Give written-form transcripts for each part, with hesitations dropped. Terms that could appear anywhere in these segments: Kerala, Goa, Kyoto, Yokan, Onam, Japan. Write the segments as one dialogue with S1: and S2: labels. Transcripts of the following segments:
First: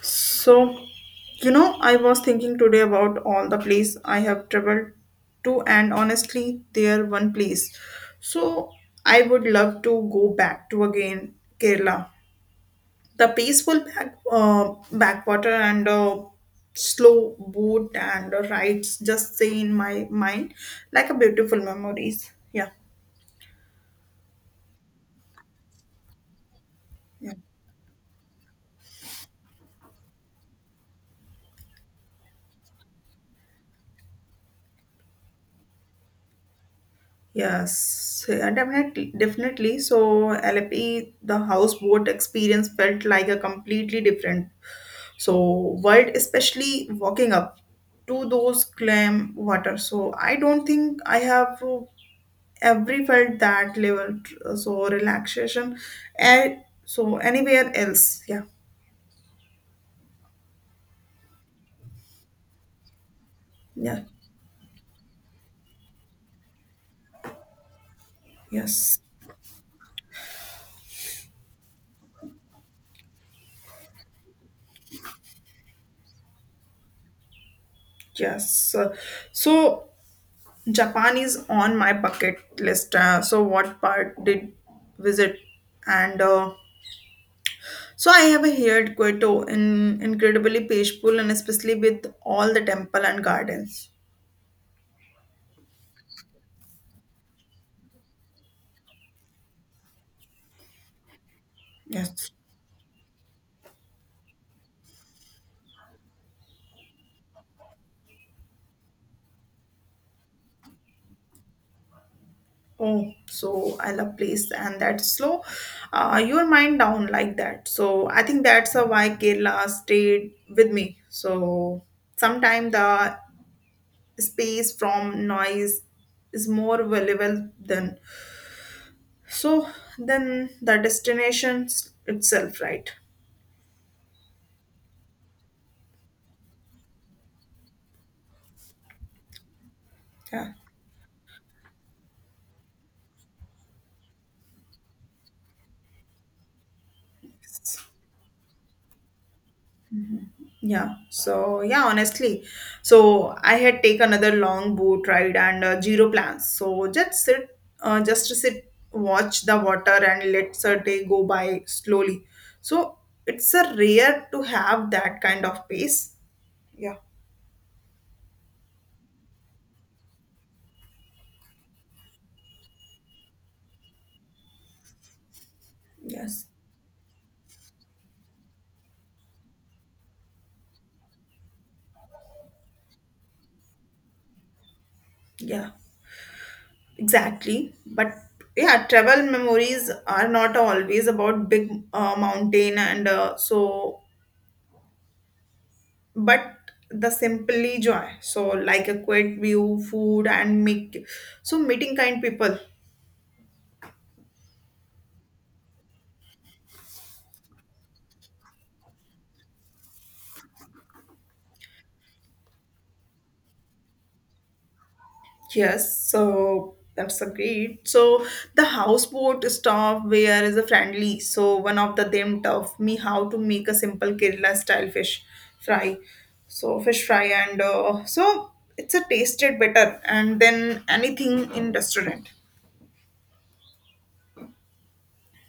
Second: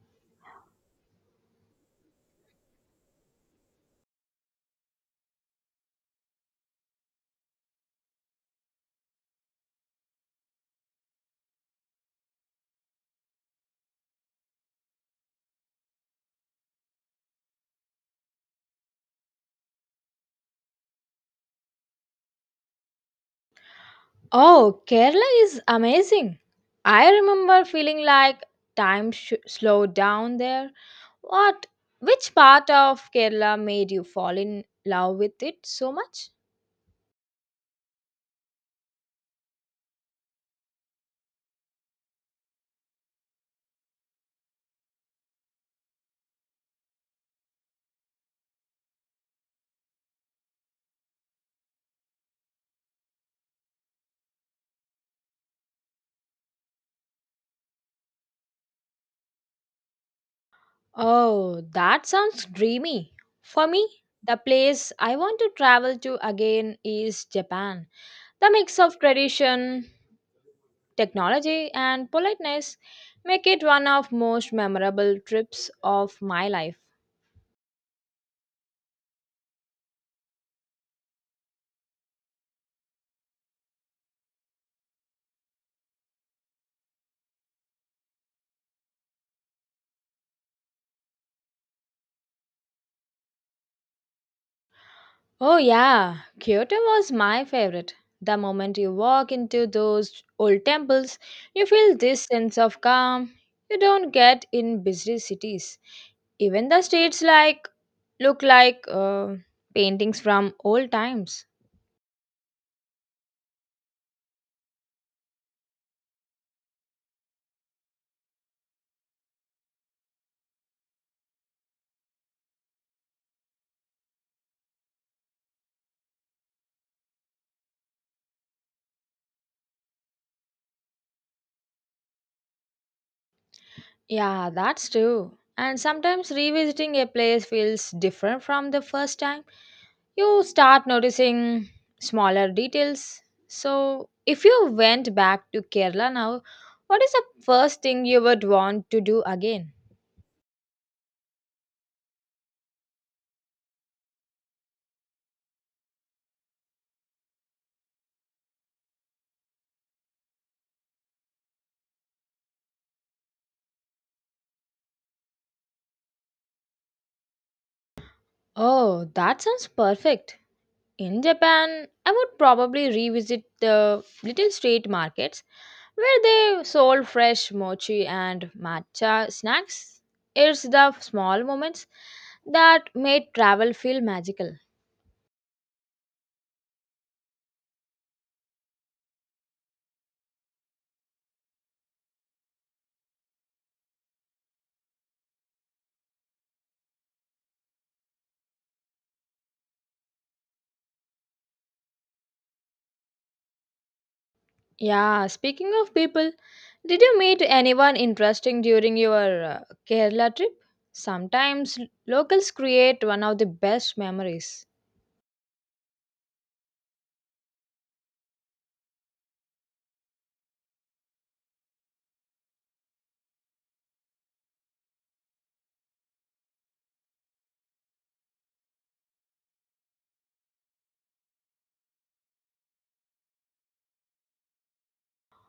S1: So, I was thinking today about all the place I have traveled to, and honestly, there one place. So, I would love to go back to again Kerala. The peaceful backwater and slow boat and rides just stay in my mind like a beautiful memories. Yeah,
S2: Oh, Kerala is amazing. I
S1: yeah.
S2: remember feeling like time slowed down there. What? Which part of Kerala made you fall in love with it so much?
S1: Yes, yeah, definitely, definitely. So LP, the houseboat experience felt like a completely different world, especially walking up to those clam water. So I don't think I have ever felt that level. So relaxation, and anywhere else, yeah,
S2: Oh, that sounds dreamy. For me,
S1: yeah,
S2: the place I want to travel to again is Japan. The mix
S1: yes,
S2: of tradition, technology, and politeness make it one of most memorable trips of my life.
S1: yes. So. Japan is on my bucket list. What part did visit? And I have heard Kyoto in incredibly peaceful and especially with all the temple and gardens.
S2: Oh, yeah, Kyoto was my favorite. The moment you walk into those old temples, you feel this
S1: Yes.
S2: sense of calm you don't get in busy cities. Even the streets like look like paintings from old times.
S1: Oh, so I love place and that slow. Your mind down like that. So I think that's why Kerala stayed with me. So sometimes the space from noise is more valuable than so then the destination itself, right?
S2: Yeah, that's true. And sometimes revisiting a place feels different from the first time. You
S1: Yeah,
S2: start noticing smaller details. So, if you went back to Kerala now, what is the first thing you would want to do again?
S1: yeah. So yeah, honestly, I had taken another long boat ride and zero plans, so just to sit, watch the water and let the day go by slowly. So it's a rare to have that kind of pace. Yeah,
S2: Oh, that sounds perfect. In Japan, I would probably revisit the little street markets where
S1: yes,
S2: they sold fresh mochi and matcha snacks. It's the small moments that made travel feel magical.
S1: yeah, exactly. But yeah, travel memories are not always about big mountain and but the simply joy, like a quiet view, food, and make meeting kind people.
S2: Yeah, speaking of people, did you meet anyone interesting during your Kerala trip? Sometimes locals create one of the best memories.
S1: Yes, so that's a great. So the houseboat staff where is a friendly, so one of them taught me how to make a simple Kerala style fish fry. And it's a tasted better and then anything in restaurant.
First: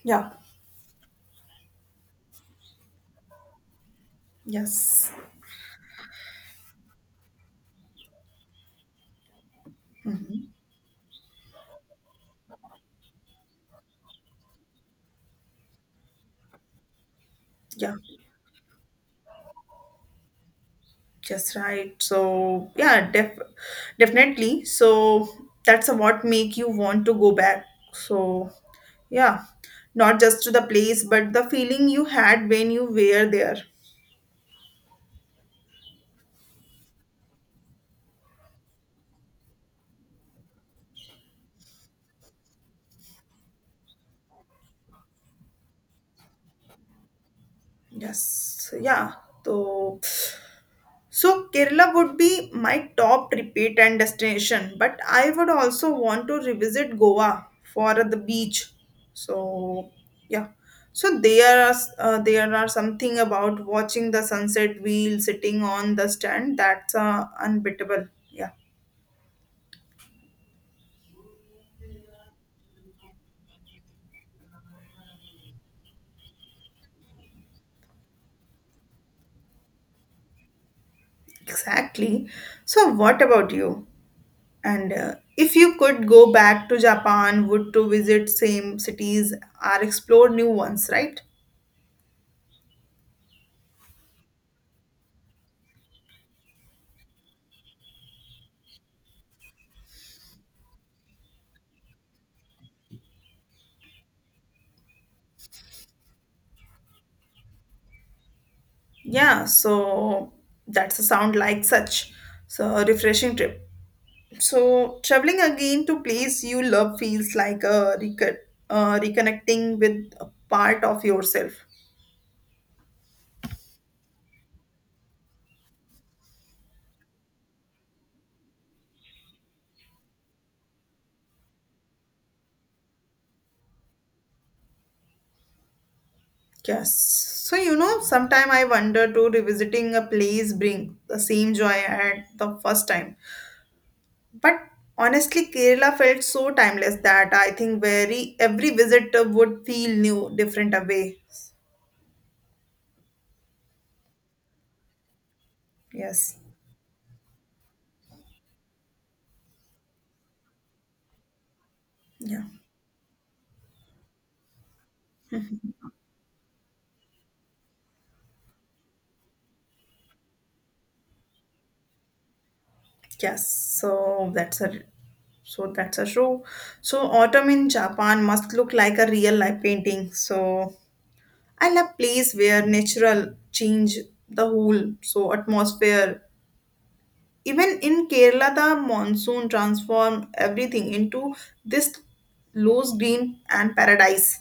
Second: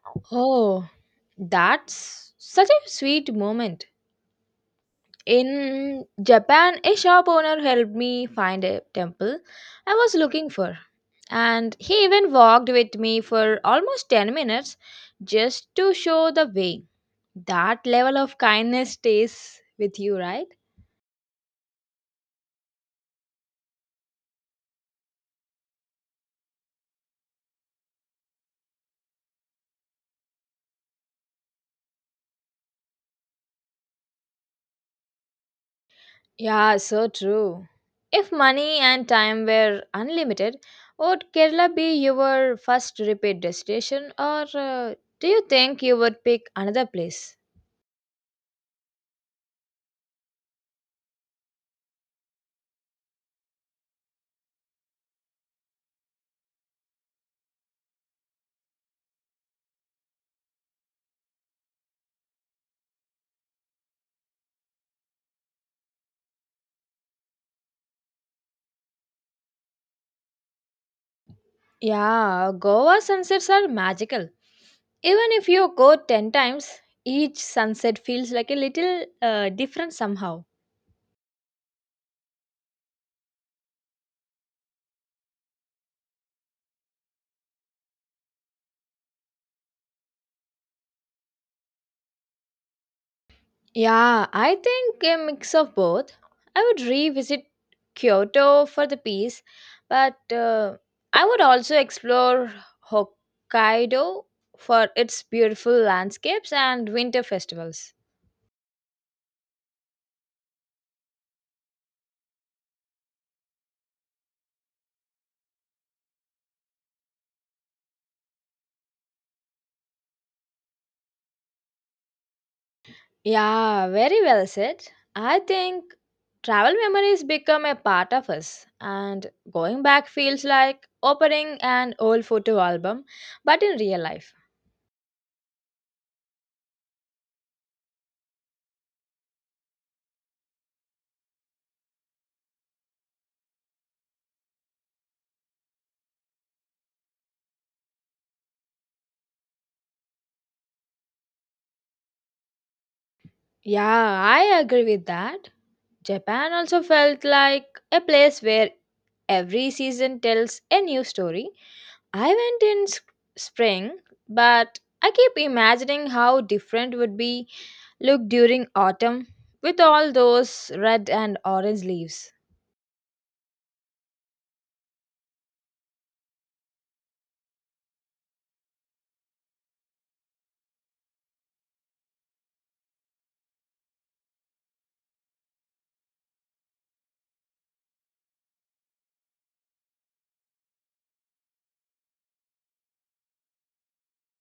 S1: Yeah,
S2: Oh, that's such a sweet moment.
S1: yes.
S2: In Japan, a shop owner helped me find a temple I was looking
S1: Mhm.
S2: for. And he even walked with me for almost 10 minutes just to show the way. That
S1: Yeah.
S2: level of kindness stays with you, right?
S1: Just right. So yeah, definitely. So that's what make you want to go back. So yeah, not just to the place, but the feeling you had when you were there.
S2: Yeah, so true. If money and time were unlimited, would Kerala be your first repeat destination, or do you think you would pick another place?
S1: Yes. Yeah. So So Kerala would be my top repeat and destination, but I would also want to revisit Goa for the beach. So yeah, so there are something about watching the sunset wheel sitting on the stand that's unbeatable. Yeah,
S2: Yeah, Goa sunsets are magical. Even if you go 10 times, each sunset feels like a little different somehow.
S1: exactly. So what about you? And if you could go back to Japan, would to visit same cities or explore new ones, right?
S2: Yeah, I think a mix of both. I would revisit Kyoto for the peace, but I would also explore Hokkaido for its beautiful landscapes and winter festivals.
S1: Yeah, so that's a sound like such a refreshing trip. So traveling again to place you love feels like a reconnecting with a part of yourself.
S2: Yeah, very well said. I think travel memories become a part of us, and going back feels like opening an old photo album, but in real life.
S1: Yes. So sometime I wonder too, revisiting a place bring the same joy at the first time. But honestly, Kerala felt so timeless that I think very every visitor would feel new, different away.
S2: Yeah, I agree with that.
S1: Yes.
S2: Japan also felt like a place where every season tells a new story. I
S1: Yeah.
S2: went in spring, but I keep imagining how different would be look during autumn with all those red and orange leaves.
S1: Yes, so that's a show. So autumn in Japan must look like a real life painting. So I love place where natural change the whole atmosphere. Even in Kerala, the monsoon transform everything into this loose green and paradise.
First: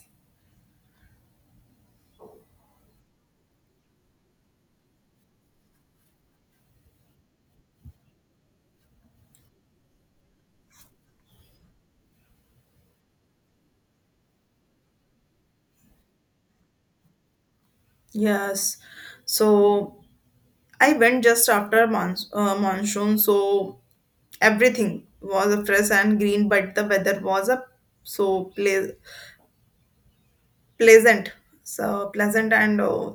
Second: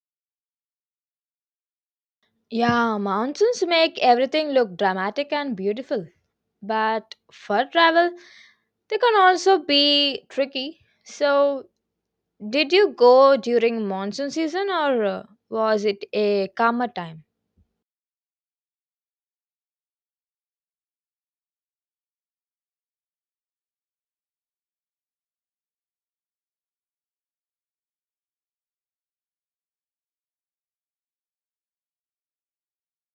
S2: Yeah, mountains make everything look dramatic and beautiful. But for travel, they can also be tricky. So, did you go during monsoon season, or was it a calmer time?
S1: Yes. So I went just after monsoon, so everything was fresh and green, but the weather was a so ple- pleasant, pleasant and uh,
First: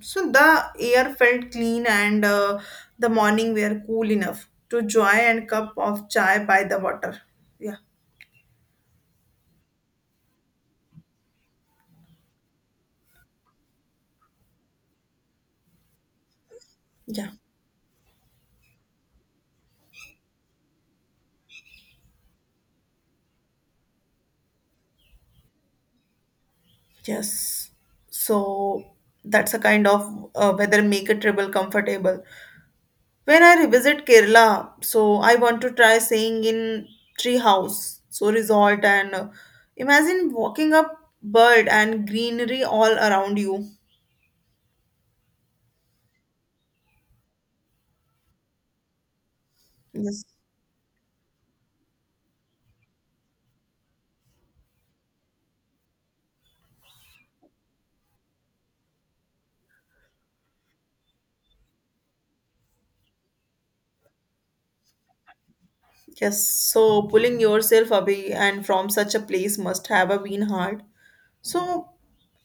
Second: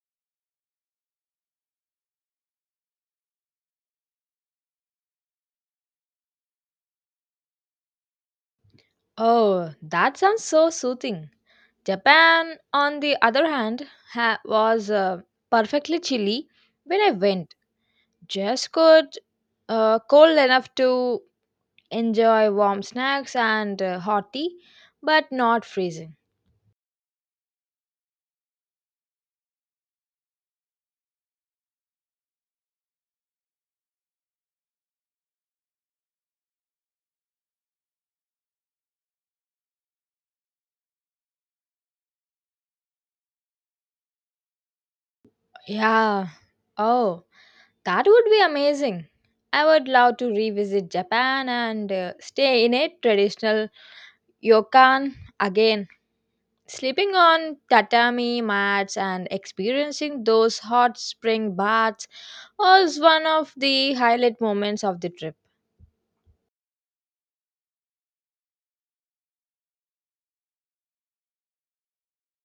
S1: so the air felt clean and the morning were cool enough to enjoy and cup of chai by the water. Yeah.
S2: Oh, that sounds so soothing. Japan, on the other hand, was perfectly chilly when I
S1: Yeah,
S2: went. Just good, cold enough to enjoy warm snacks and hot tea, but not freezing.
S1: yes. So that's a kind of weather make a travel comfortable. When I revisit Kerala, so I want to try staying in tree house, so resort and imagine walking up bird and greenery all around you.
S2: Yeah. Oh, that would be amazing. I would love
S1: Yes.
S2: to revisit Japan and stay in a traditional Yokan, again, sleeping on tatami mats and experiencing those hot spring baths was one of the highlight moments of the trip.
S1: Yes. So pulling yourself away and from such a place must have a been hard. So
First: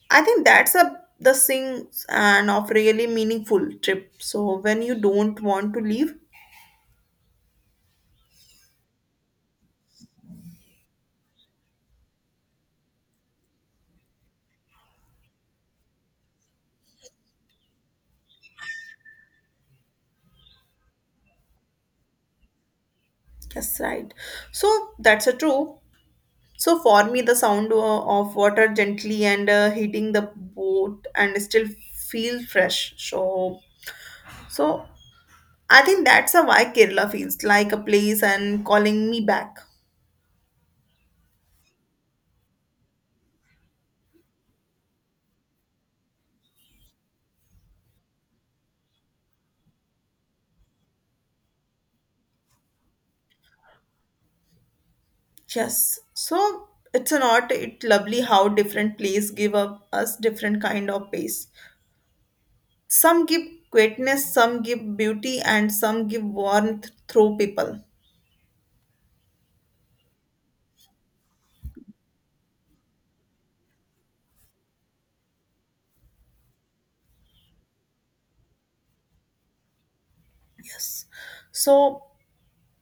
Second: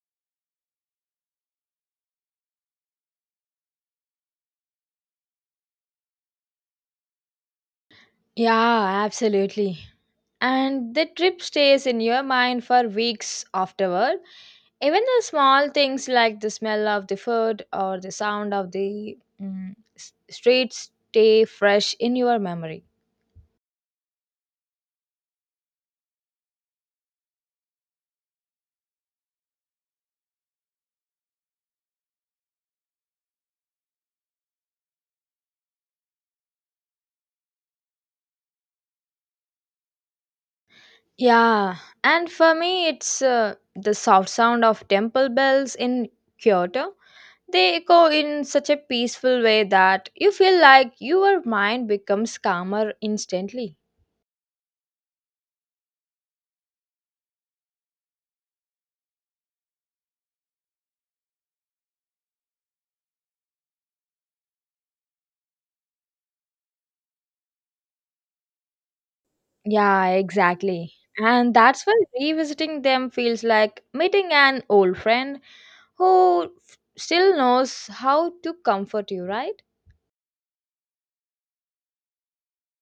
S1: I think that's a the things and of really meaningful trip. So when you don't want to leave,
S2: Yeah, absolutely. And the trip stays in your mind for weeks afterward. Even the small things like the smell of the food or the sound of the streets stay fresh in your memory.
S1: yes, right. So that's a true. So for me, the sound of water gently and hitting the boat and still feel fresh. So I think that's a why Kerala feels like a place and calling me back.
S2: Yeah, and for me, it's the soft sound of temple bells in Kyoto. They echo in such a peaceful way that you feel like your mind becomes calmer instantly.
S1: Yes. So it's not it lovely how different places give up us different kind of pace. Some give quietness, some give beauty, and some give warmth through people.
S2: Yeah, exactly. And that's why revisiting them feels like meeting an old friend who still knows how to comfort you, right?
S1: Yes. So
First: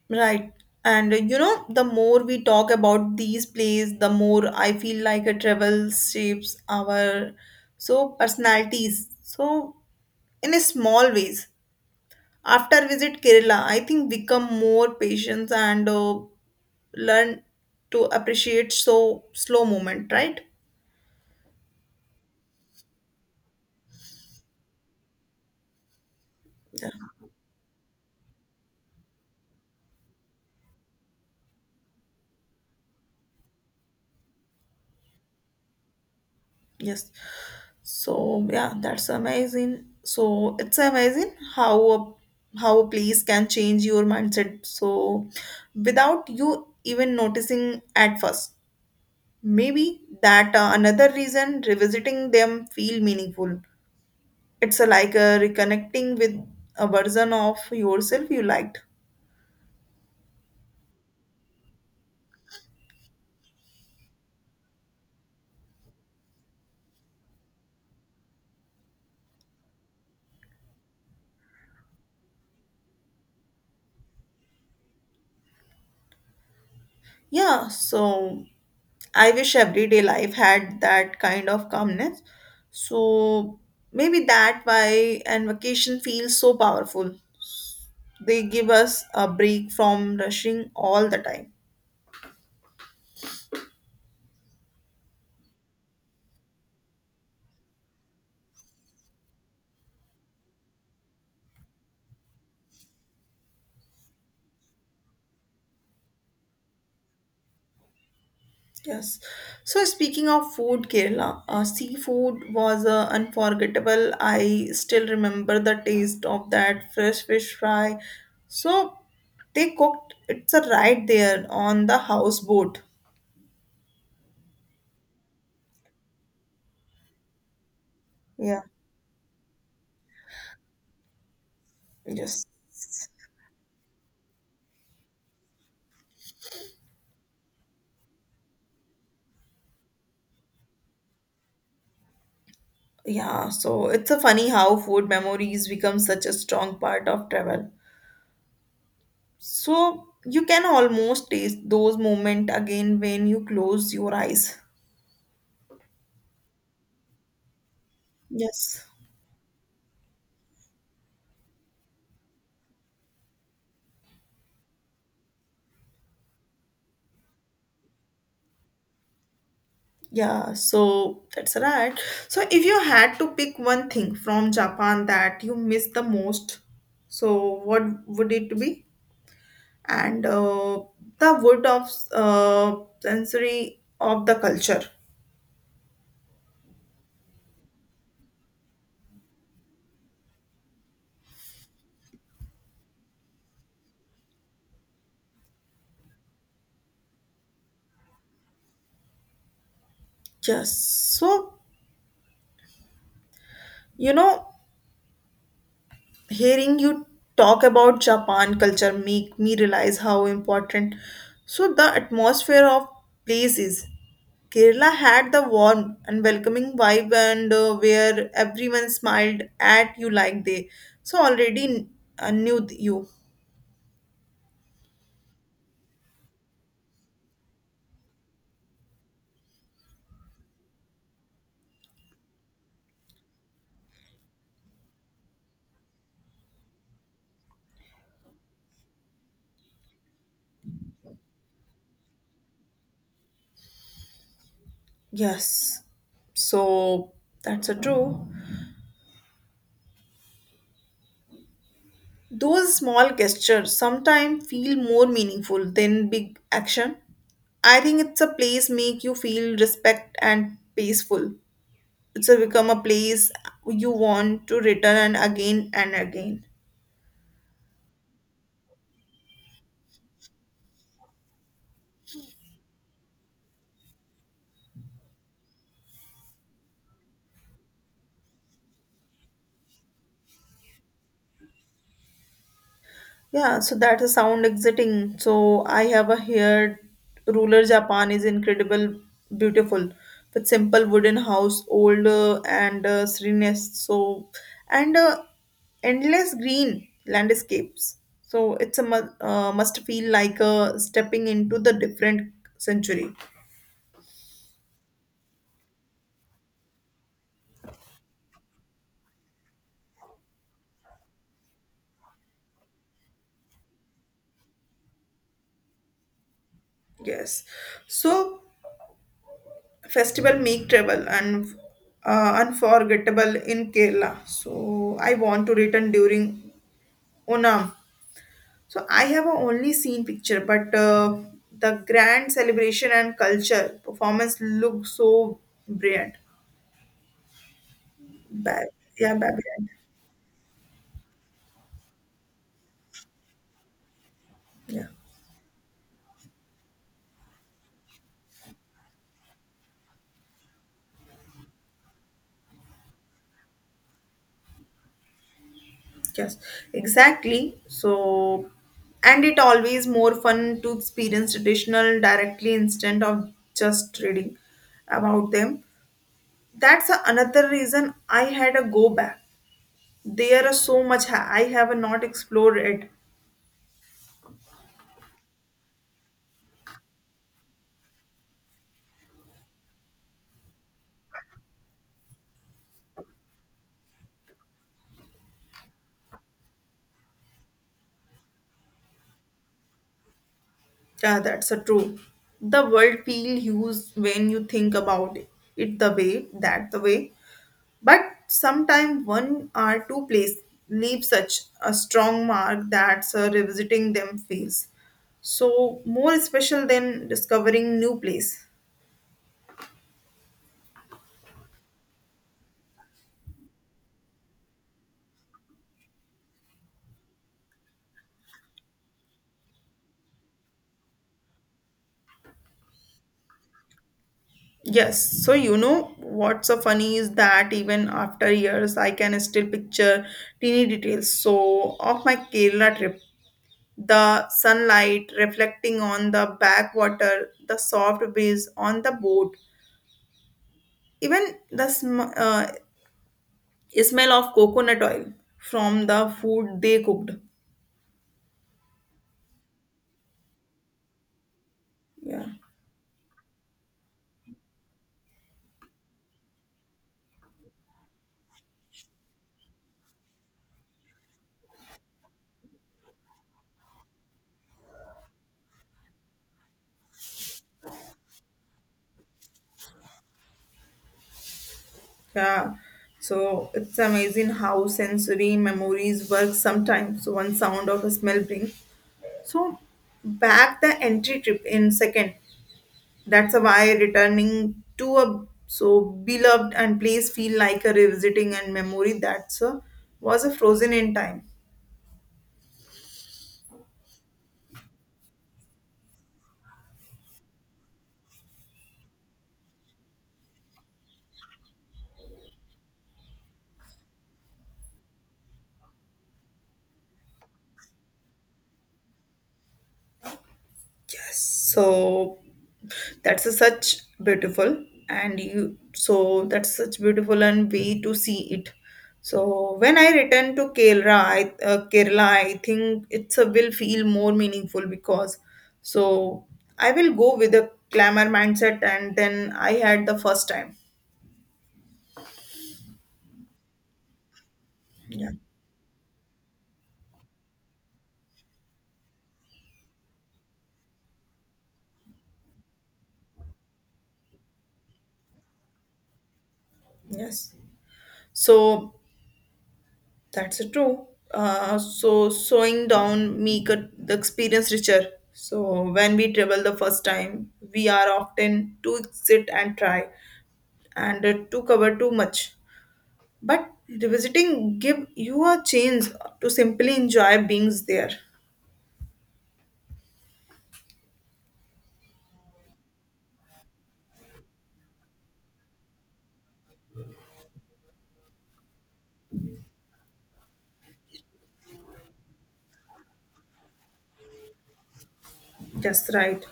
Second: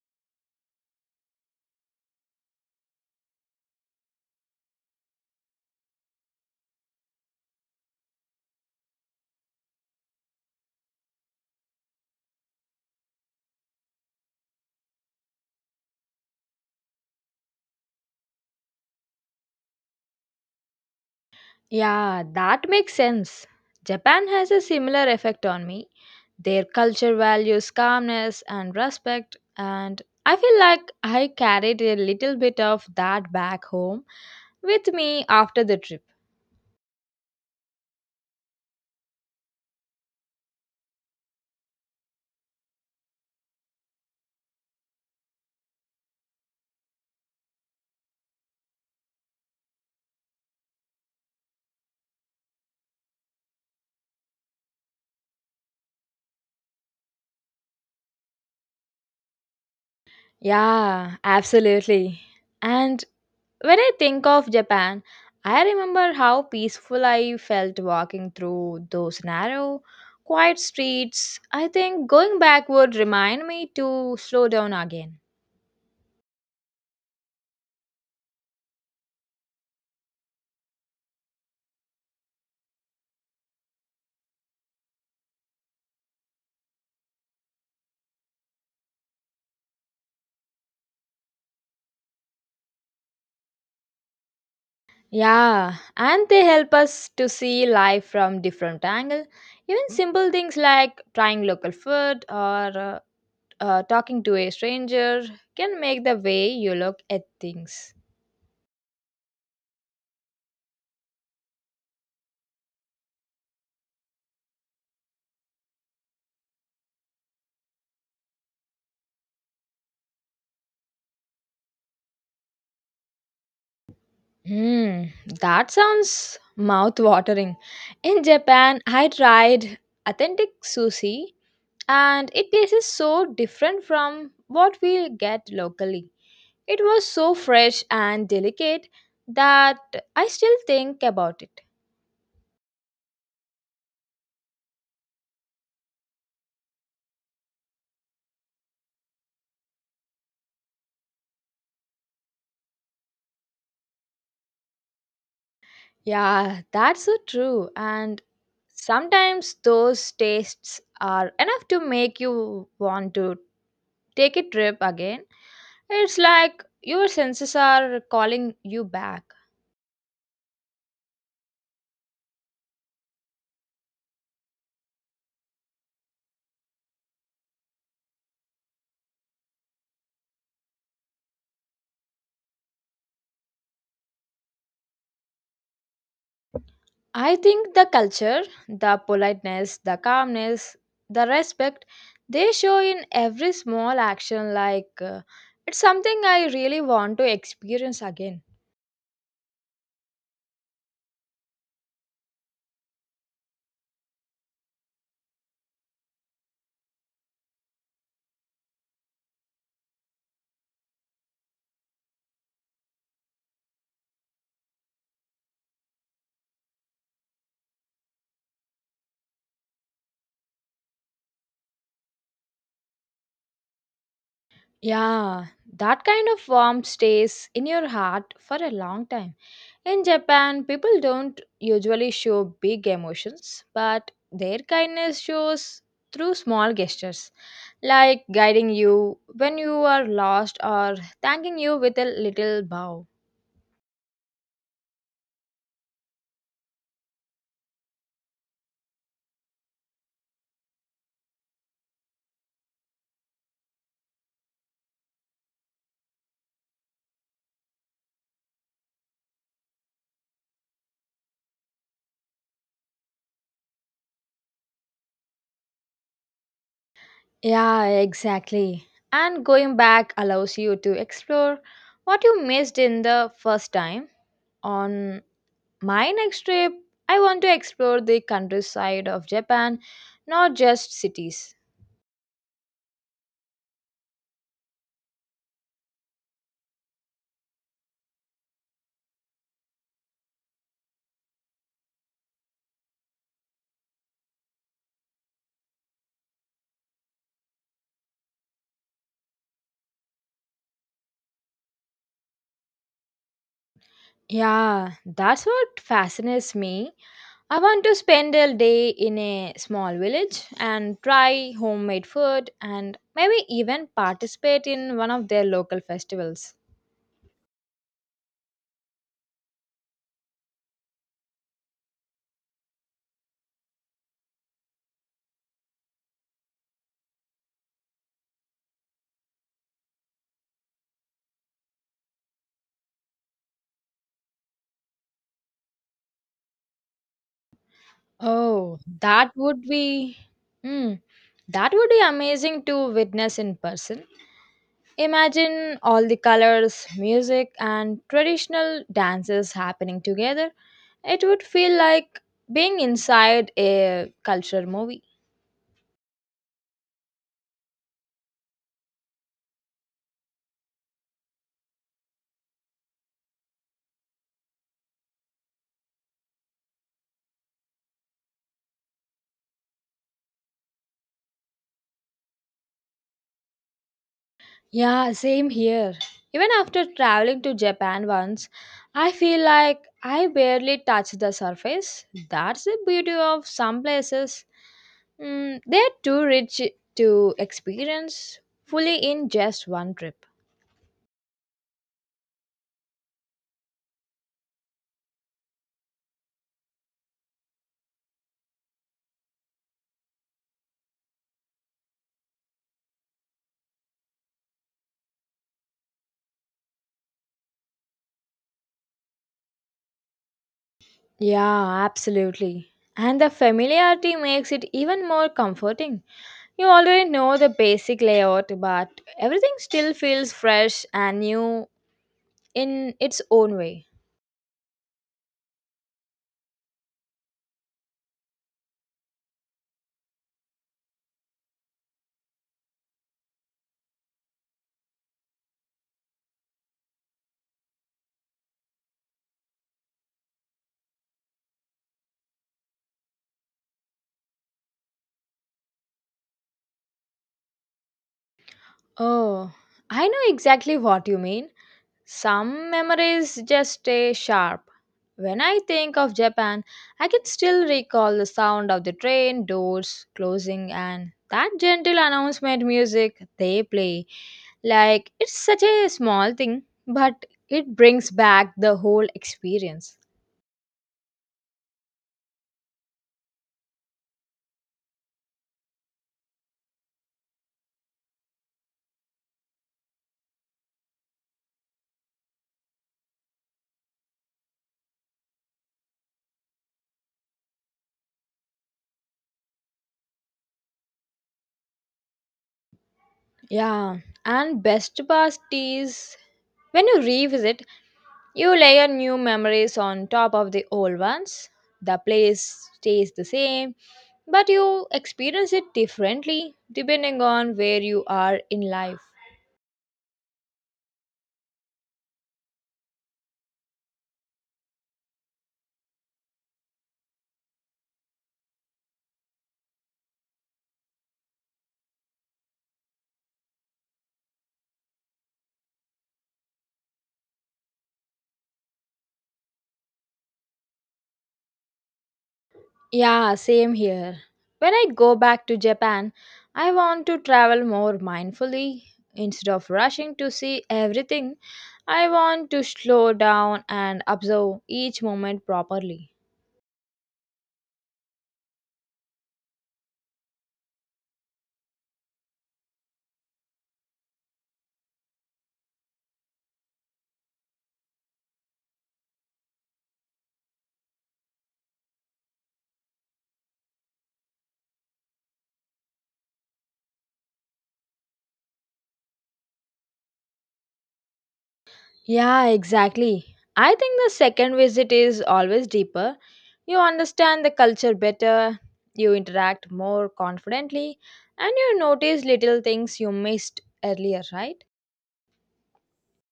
S1: right. The more we talk about these plays, the more I feel like a travel shapes our personalities. So in a small ways. After visit Kerala, I think become more patient and learn to appreciate slow moment, right?
S2: Yeah, that makes sense. Japan has a similar effect on me. Their culture values calmness and respect, and I feel like I carried a little bit of that back home with me after the trip.
S1: Yes. So yeah, that's amazing. So it's amazing how a place can change your mindset. So without you even noticing at first, maybe that another reason revisiting them feel meaningful. It's like reconnecting with a version of yourself you liked.
S2: Yeah, absolutely. And when I think of Japan, I remember how peaceful I felt walking through those narrow, quiet streets. I think going back would remind me to slow down again.
S1: Yeah, so I wish everyday life had that kind of calmness. So maybe that why and vacation feels so powerful. They give us a break from rushing all the time.
S2: Yeah, and they help us to see life from different angle. Even simple things like trying local food or talking to a stranger can make the way you look at things.
S1: Yes. So speaking of food, Kerala, seafood was unforgettable. I still remember the taste of that fresh fish fry. So they cooked it's a right there on the houseboat.
S2: Hmm, that sounds mouth-watering. In
S1: Yeah.
S2: Japan, I tried authentic sushi and
S1: Yes.
S2: it tastes so different from what we get locally. It was so fresh and delicate that I still think about it.
S1: Yeah, so it's a funny how food memories become such a strong part of travel. So you can almost taste those moments again when you close your eyes.
S2: Yeah, that's so true. And
S1: Yes.
S2: sometimes those tastes are enough to make you want to take a trip again. It's like your senses are calling you back.
S1: Yeah, so that's right. So if you had to pick one thing from Japan that you miss the most, so what would it be? And the wood of sensory of the culture.
S2: I think the culture, the politeness, the calmness, the respect they show in every small action like it's something I really want to experience again.
S1: Yes. So, you know, hearing you talk about Japan culture make me realize how important the atmosphere of place is. Kerala had the warm and welcoming vibe and where everyone smiled at you like they already knew you.
S2: Yeah, that kind of warmth stays in your heart for a long time. In Japan, people don't usually show big emotions, but their kindness shows through small gestures, like guiding you when you are lost or thanking you with a little bow.
S1: Yes. So that's a true. Those small gestures sometimes feel more meaningful than big action. I think it's a place make you feel respect and peaceful. It's a become a place you want to return and again and again.
S2: Yeah, exactly. And going back allows you to explore what you missed in the first time. On My next trip, I want to explore the countryside of Japan, not just cities.
S1: Yeah, so that's a sound exiting. So I have a here ruler Japan is incredible beautiful with simple wooden house old and endless green landscapes. So it's a must feel like stepping into the different century.
S2: Yeah, that's what fascinates me. I want to spend a day in a small village and try homemade food and maybe even participate in one of their local festivals.
S1: Yes, so festival make travel and unforgettable in Kerala. So I want to return during Onam. So I have only seen picture, but the grand celebration and culture performance look so brilliant. Ba-
S2: Oh,
S1: yeah,
S2: that would
S1: brilliant.
S2: be. Hmm, that would be amazing to witness in person.
S1: Yeah,
S2: Imagine all the colors, music, and traditional dances happening together. It would feel like being inside a culture movie.
S1: yes, exactly. So, and it always more fun to experience traditional directly instead of just reading about them. Another reason I had a go back. There are so much I have not explored it.
S2: Yeah, same here. Even after traveling to Japan once, I feel like I barely touched the surface. That's the beauty of some places. Mm, they're too rich to experience fully in just one trip.
S1: Yeah, that's a true. The world feel huge when you think about it, it the way, but sometimes one or two places leave such a strong mark that revisiting them feels more special than discovering new place.
S2: Yeah, absolutely. And the familiarity makes it even more comforting. You already know the basic layout, but everything still feels fresh and new in its own way.
S1: Yes, so you know what's so funny is that even after years, I can still picture teeny details. So, of my Kerala trip, the sunlight reflecting on the backwater, the soft breeze on the boat, even the smell of coconut oil from the food they cooked.
S2: Oh, I know exactly what you mean.
S1: Yeah,
S2: Some memories just stay sharp. When I think of Japan, I can still recall the sound of the train doors closing and that gentle announcement music they play. Like, it's such a small thing, but it brings back the whole experience.
S1: yeah. So, it's amazing how sensory memories work sometimes. So, one sound of a smell brings So back the entry trip in second. That's why returning to a beloved and place feel like a revisiting and memory was a frozen in time.
S2: Yeah, and best part is when you revisit, you layer new memories on top of the old ones. The place stays the same but you experience it differently depending on where you are in life.
S1: so so that's such beautiful and way to see it. So when I return to Kerala, I think it's a, will feel more meaningful because so I will go with a glamour mindset and then I had the first time.
S2: Yeah, same here. When I
S1: Yeah,
S2: go back to Japan, I want to travel more mindfully. Instead of rushing to see everything, I want to slow down and observe each moment properly.
S1: yes. So that's true. So slowing down make the experience richer. So when we travel the first time, we are often too sit and try and to cover too much. But revisiting give you a chance to simply enjoy beings there.
S2: Yeah, exactly. I think the second visit is always deeper. You understand the culture better, you interact more confidently, and you notice little things you missed earlier, right?
S1: That's right.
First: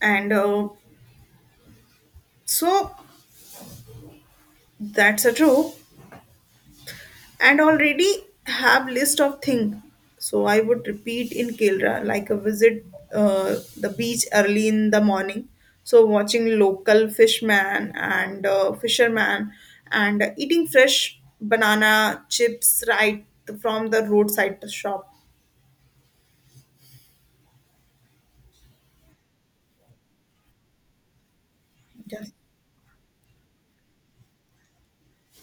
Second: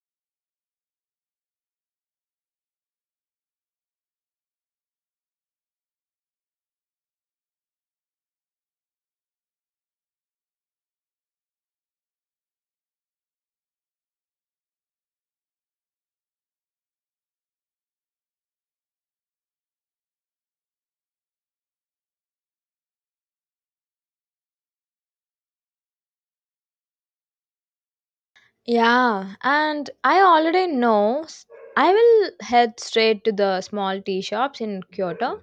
S1: And so that's a true. And already have list of things, so I would repeat in Kilra like a visit the beach early in the morning, so watching local fishman and fisherman and eating fresh banana chips right from the roadside shop.
S2: Yeah, and I already know I
S1: Yes,
S2: will head straight to the small tea shops in Kyoto.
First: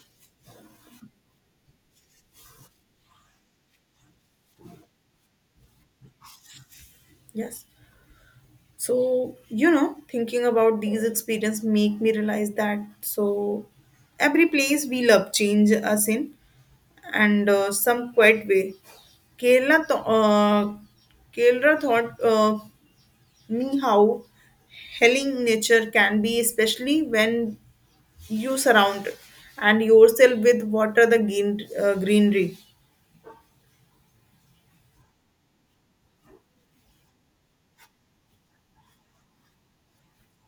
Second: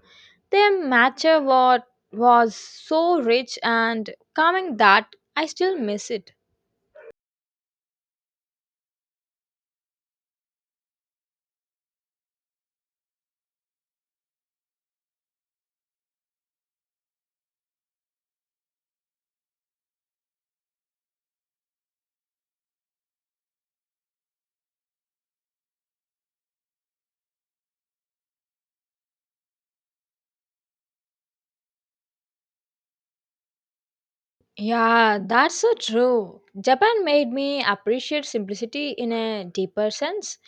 S2: Their matcha was so rich and calming that I still miss it.
S1: yes. So thinking about these experiences make me realize that every place we love change us in and some quiet way. Kerala th- uh, kerala taught me how healing nature can be, especially when you surround and yourself with what are the greenery.
S2: Yeah, that's so true. Japan made me appreciate simplicity in a deeper sense.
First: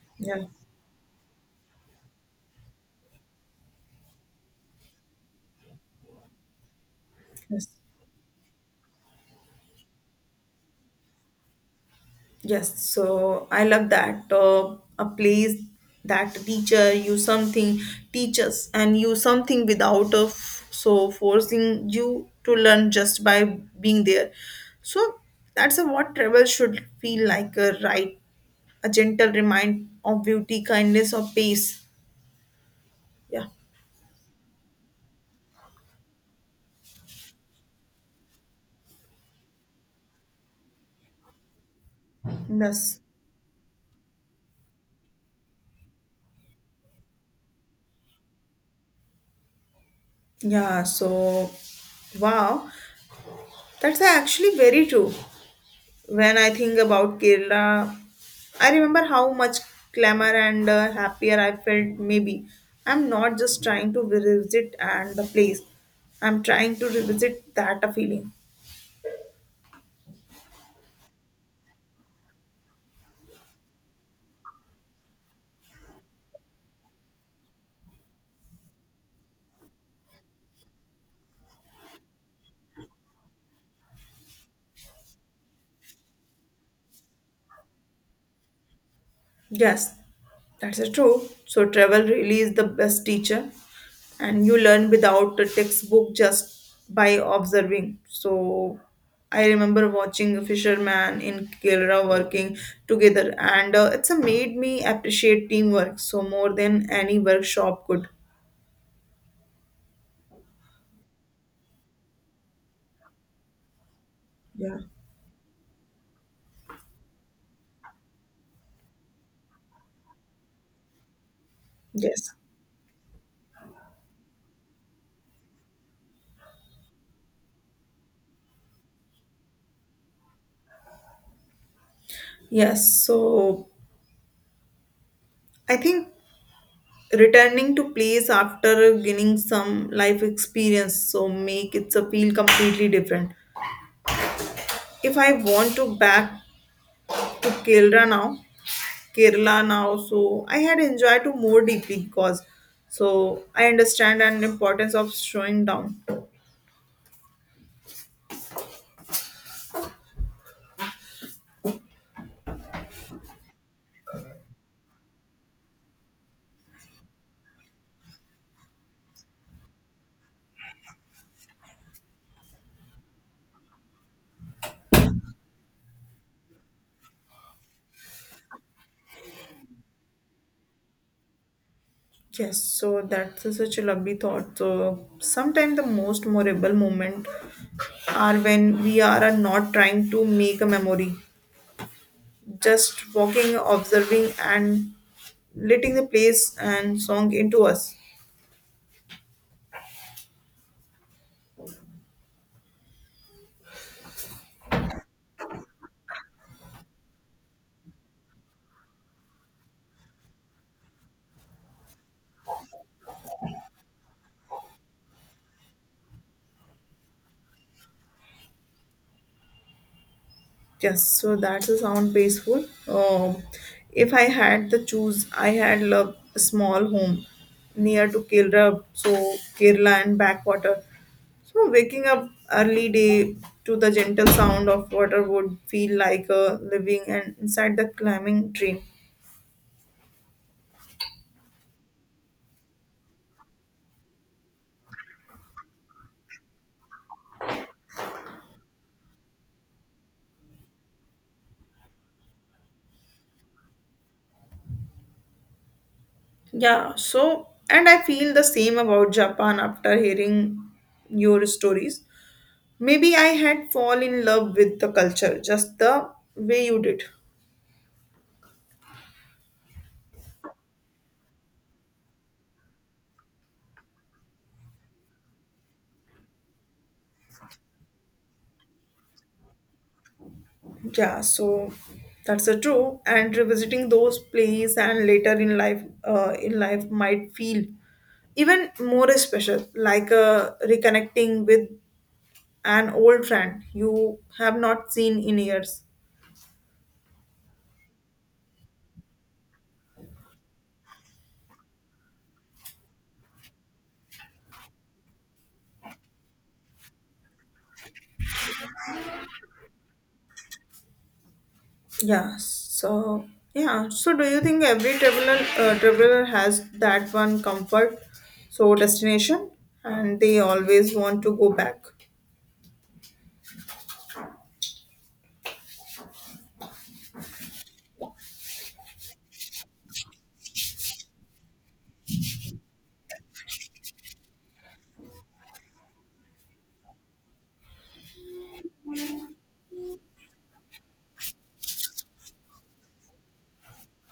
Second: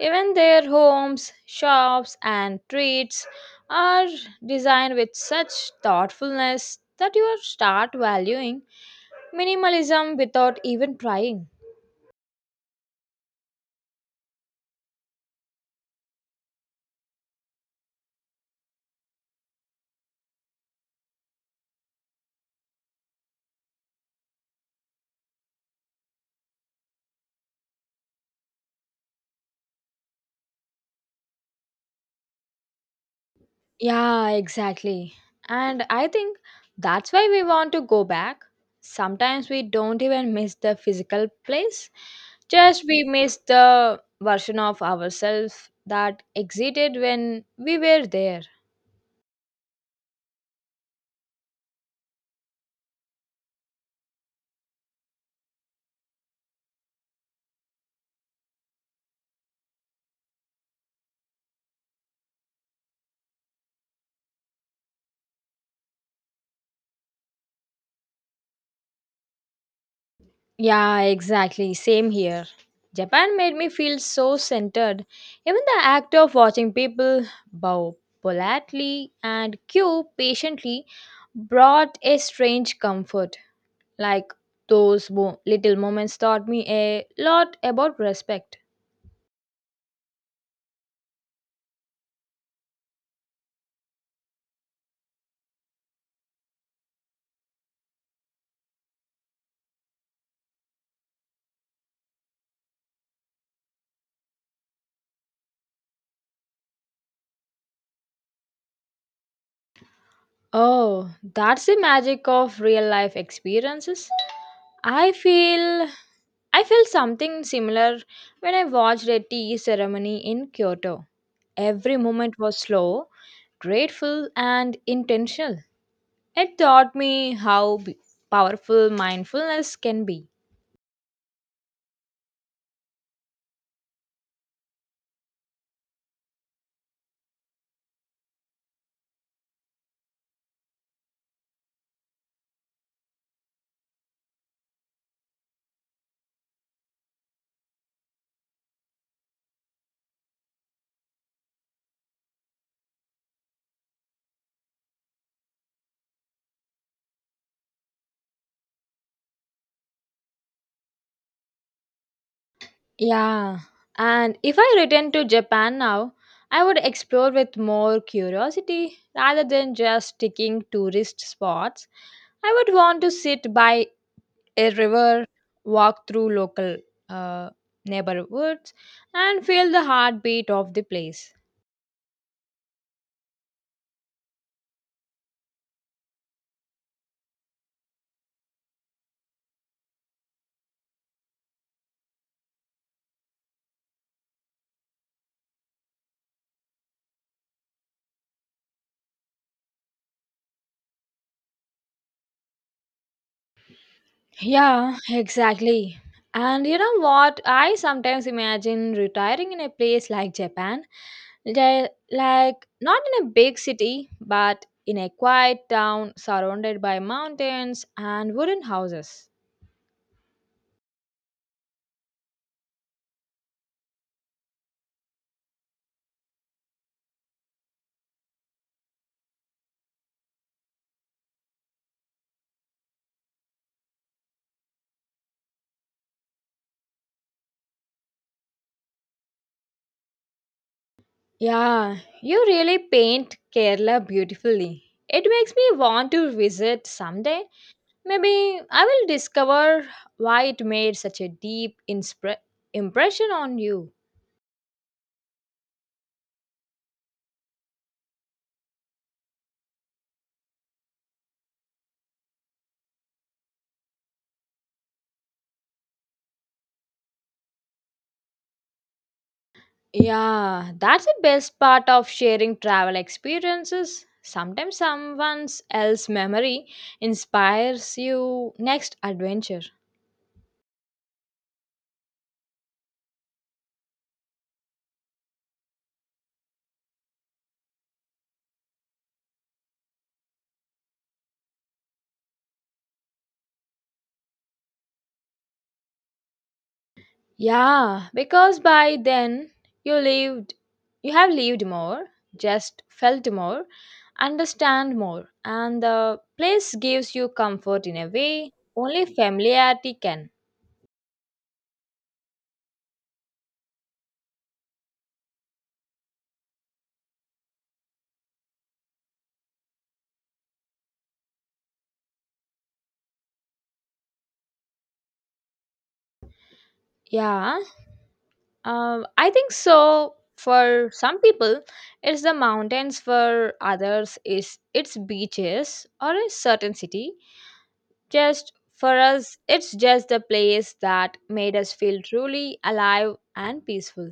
S2: Even
S1: Yeah,
S2: their homes, shops, and streets are designed with such thoughtfulness that you
S1: yes.
S2: start valuing minimalism without even trying.
S1: Yes, so I love that a place that teacher you something teaches and you something without of forcing you to learn just by being there. So what travel should feel like, right? A gentle remind of beauty, kindness, or peace. Yeah.
S2: Yeah, exactly. And I think that's why we want to go back. Sometimes we don't even miss the physical place, just
S1: Yes.
S2: we miss the version of ourselves that existed when we were there.
S1: Yeah. So, wow, that's actually very true. When I think about Kerala, I remember how much clamor and happier I felt. Maybe I'm not just trying to revisit and the place. I'm trying to revisit that feeling.
S2: Yeah, exactly. Same here. Japan made me feel so centered. Even the act of watching people bow politely and queue patiently brought a strange comfort. Like those little moments taught me a lot about respect.
S1: Yes, that's a true. So travel really is the best teacher, and you learn without a textbook just by observing. So I remember watching a fisherman in Kerala working together, and it's a made me appreciate teamwork more than any workshop could.
S2: Oh, that's the magic of real life experiences.
S1: Yeah.
S2: I feel I feel something similar when I watched a tea ceremony in Kyoto. Every
S1: Yes.
S2: moment was slow, grateful and intentional. It taught me how powerful mindfulness can be.
S1: Yes. So I think returning to place after gaining some life experience make it a feel completely different. If I want to back to Kerala now, so I had enjoyed to more deeply because I understand an importance of slowing down.
S2: Yeah, and if I return to Japan now, I would explore with more curiosity rather than just ticking tourist spots. I would want to sit by a river, walked through local uh, neighborhoods, and feel the heartbeat of the place.
S1: Yes, so that's such a lovely thought. So sometimes the most memorable moment are when we are not trying to make a memory, just walking, observing, and letting the place and song into us.
S2: Yeah, exactly. And you know what? I sometimes imagine retiring in a place like Japan, like not in a big city, but in a quiet town surrounded by mountains and wooden houses.
S1: Yes, so that's a sound peaceful. If I had the choose, I had loved a small home near to Kerala, so Kerala and backwater. So waking up early day to the gentle sound of water would feel like a living and inside the climbing dream.
S2: Yeah, you really paint Kerala beautifully. It makes me want to visit someday. Maybe I will discover why it made such a deep impression on you.
S1: Yeah, and I feel the same about Japan after hearing your stories. Maybe I had fall in love with the culture just the way you did.
S2: Yeah, that's the best part of sharing travel experiences. Sometimes someone else's memory inspires you next adventure.
S1: Yeah, so that's a true. And revisiting those plays and later in life might feel even more special, like reconnecting with an old friend you have not seen in years.
S2: Yeah, because by then you lived you have lived more, just felt more, understand more, and the place gives you comfort in a way only familiarity can.
S1: Yeah. So yeah. So do you think every traveler has that one comfort, so destination, and they always want to go back.
S2: Yeah, um, I think so. For some people, it's the mountains. For others, is it's beaches or a certain city. Just for us, it's just the place that made us feel truly alive and peaceful.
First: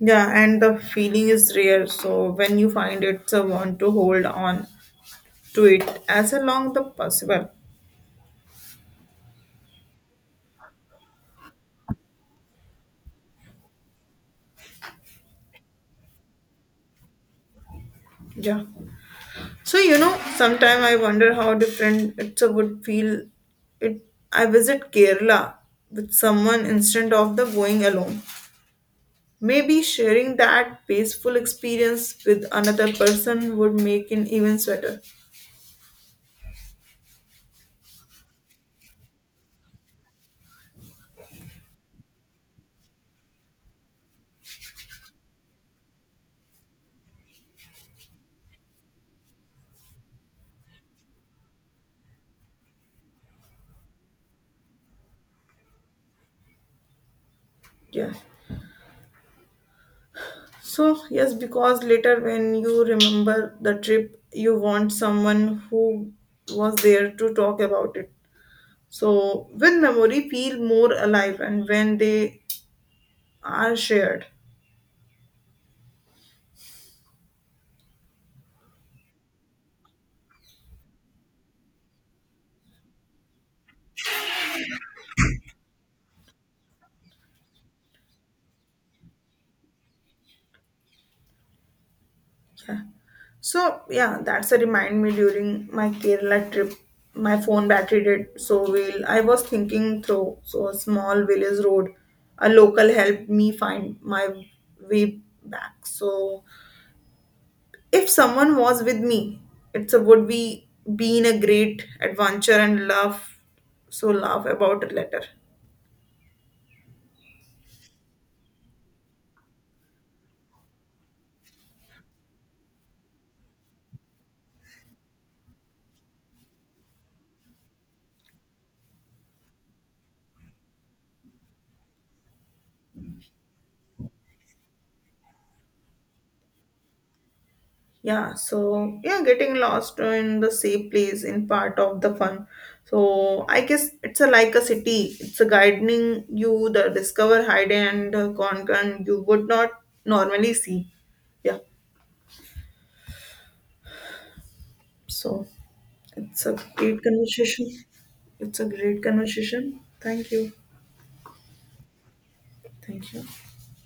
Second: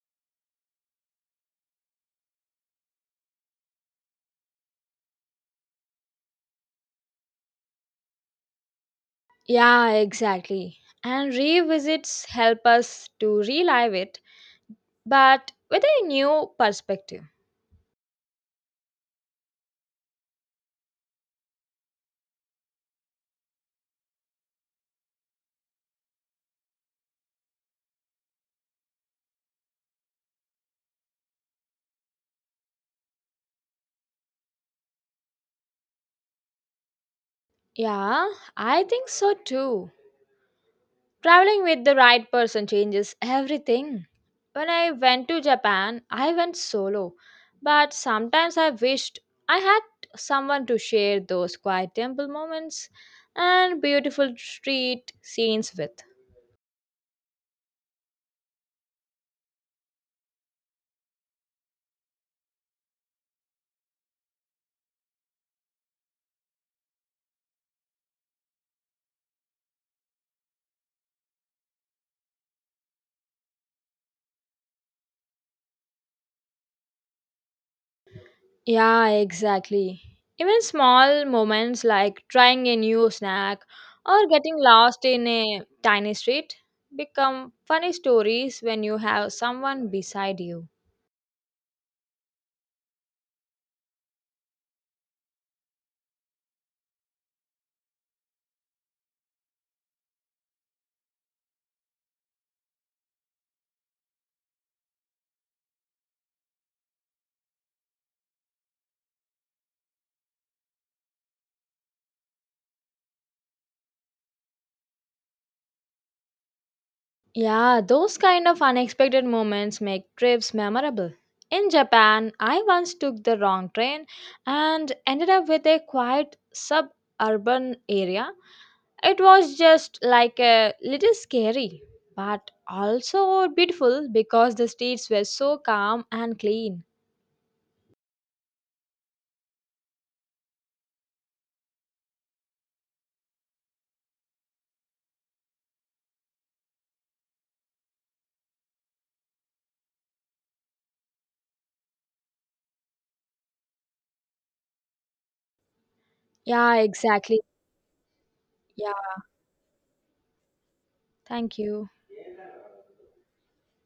S1: Yeah, and the feeling is rare. So when you find it, so want to hold on to it as long the possible.
S2: Yeah, exactly. And revisits help us to relive it, but with a new perspective.
S1: Yeah. So sometime I wonder how different it would feel. It I visit Kerala with someone instead of the going alone. Maybe sharing that peaceful experience with another person would make it even sweeter.
S2: Yeah, I think so too. Traveling with the right person changes everything. When I went to Japan, I went solo, but sometimes I wished I had someone to share those quiet temple moments and beautiful street scenes with.
S1: Yeah. So, yes, because later when you remember the trip, you want someone who was there to talk about it. So, when memory feel more alive and when they are shared.
S2: Yeah, exactly. Even small moments like trying a new snack or getting lost in a tiny street become funny stories when you have someone beside you.
S1: So yeah, that's a remind me during my Kerala trip. My phone battery did so well. I was thinking through a small village road. A local helped me find my way back. So if someone was with me, it's a would be been a great adventure and love laugh about it later.
S2: Yeah, those kind of unexpected moments make trips memorable. In Japan, I once took the wrong train and ended up with a quiet suburban area. It was just like a little scary, but also beautiful because the streets were so calm and clean.
S1: Yeah, so yeah, getting lost in the same place in part of the fun. So I guess it's a like a city. It's a guiding you the discover, hide and conquer you would not normally see. Yeah, so it's a
S2: Yeah,
S1: great
S2: exactly.
S1: conversation. It's a
S2: Yeah,
S1: great conversation. Thank you.
S2: thank you.
S1: Thank you.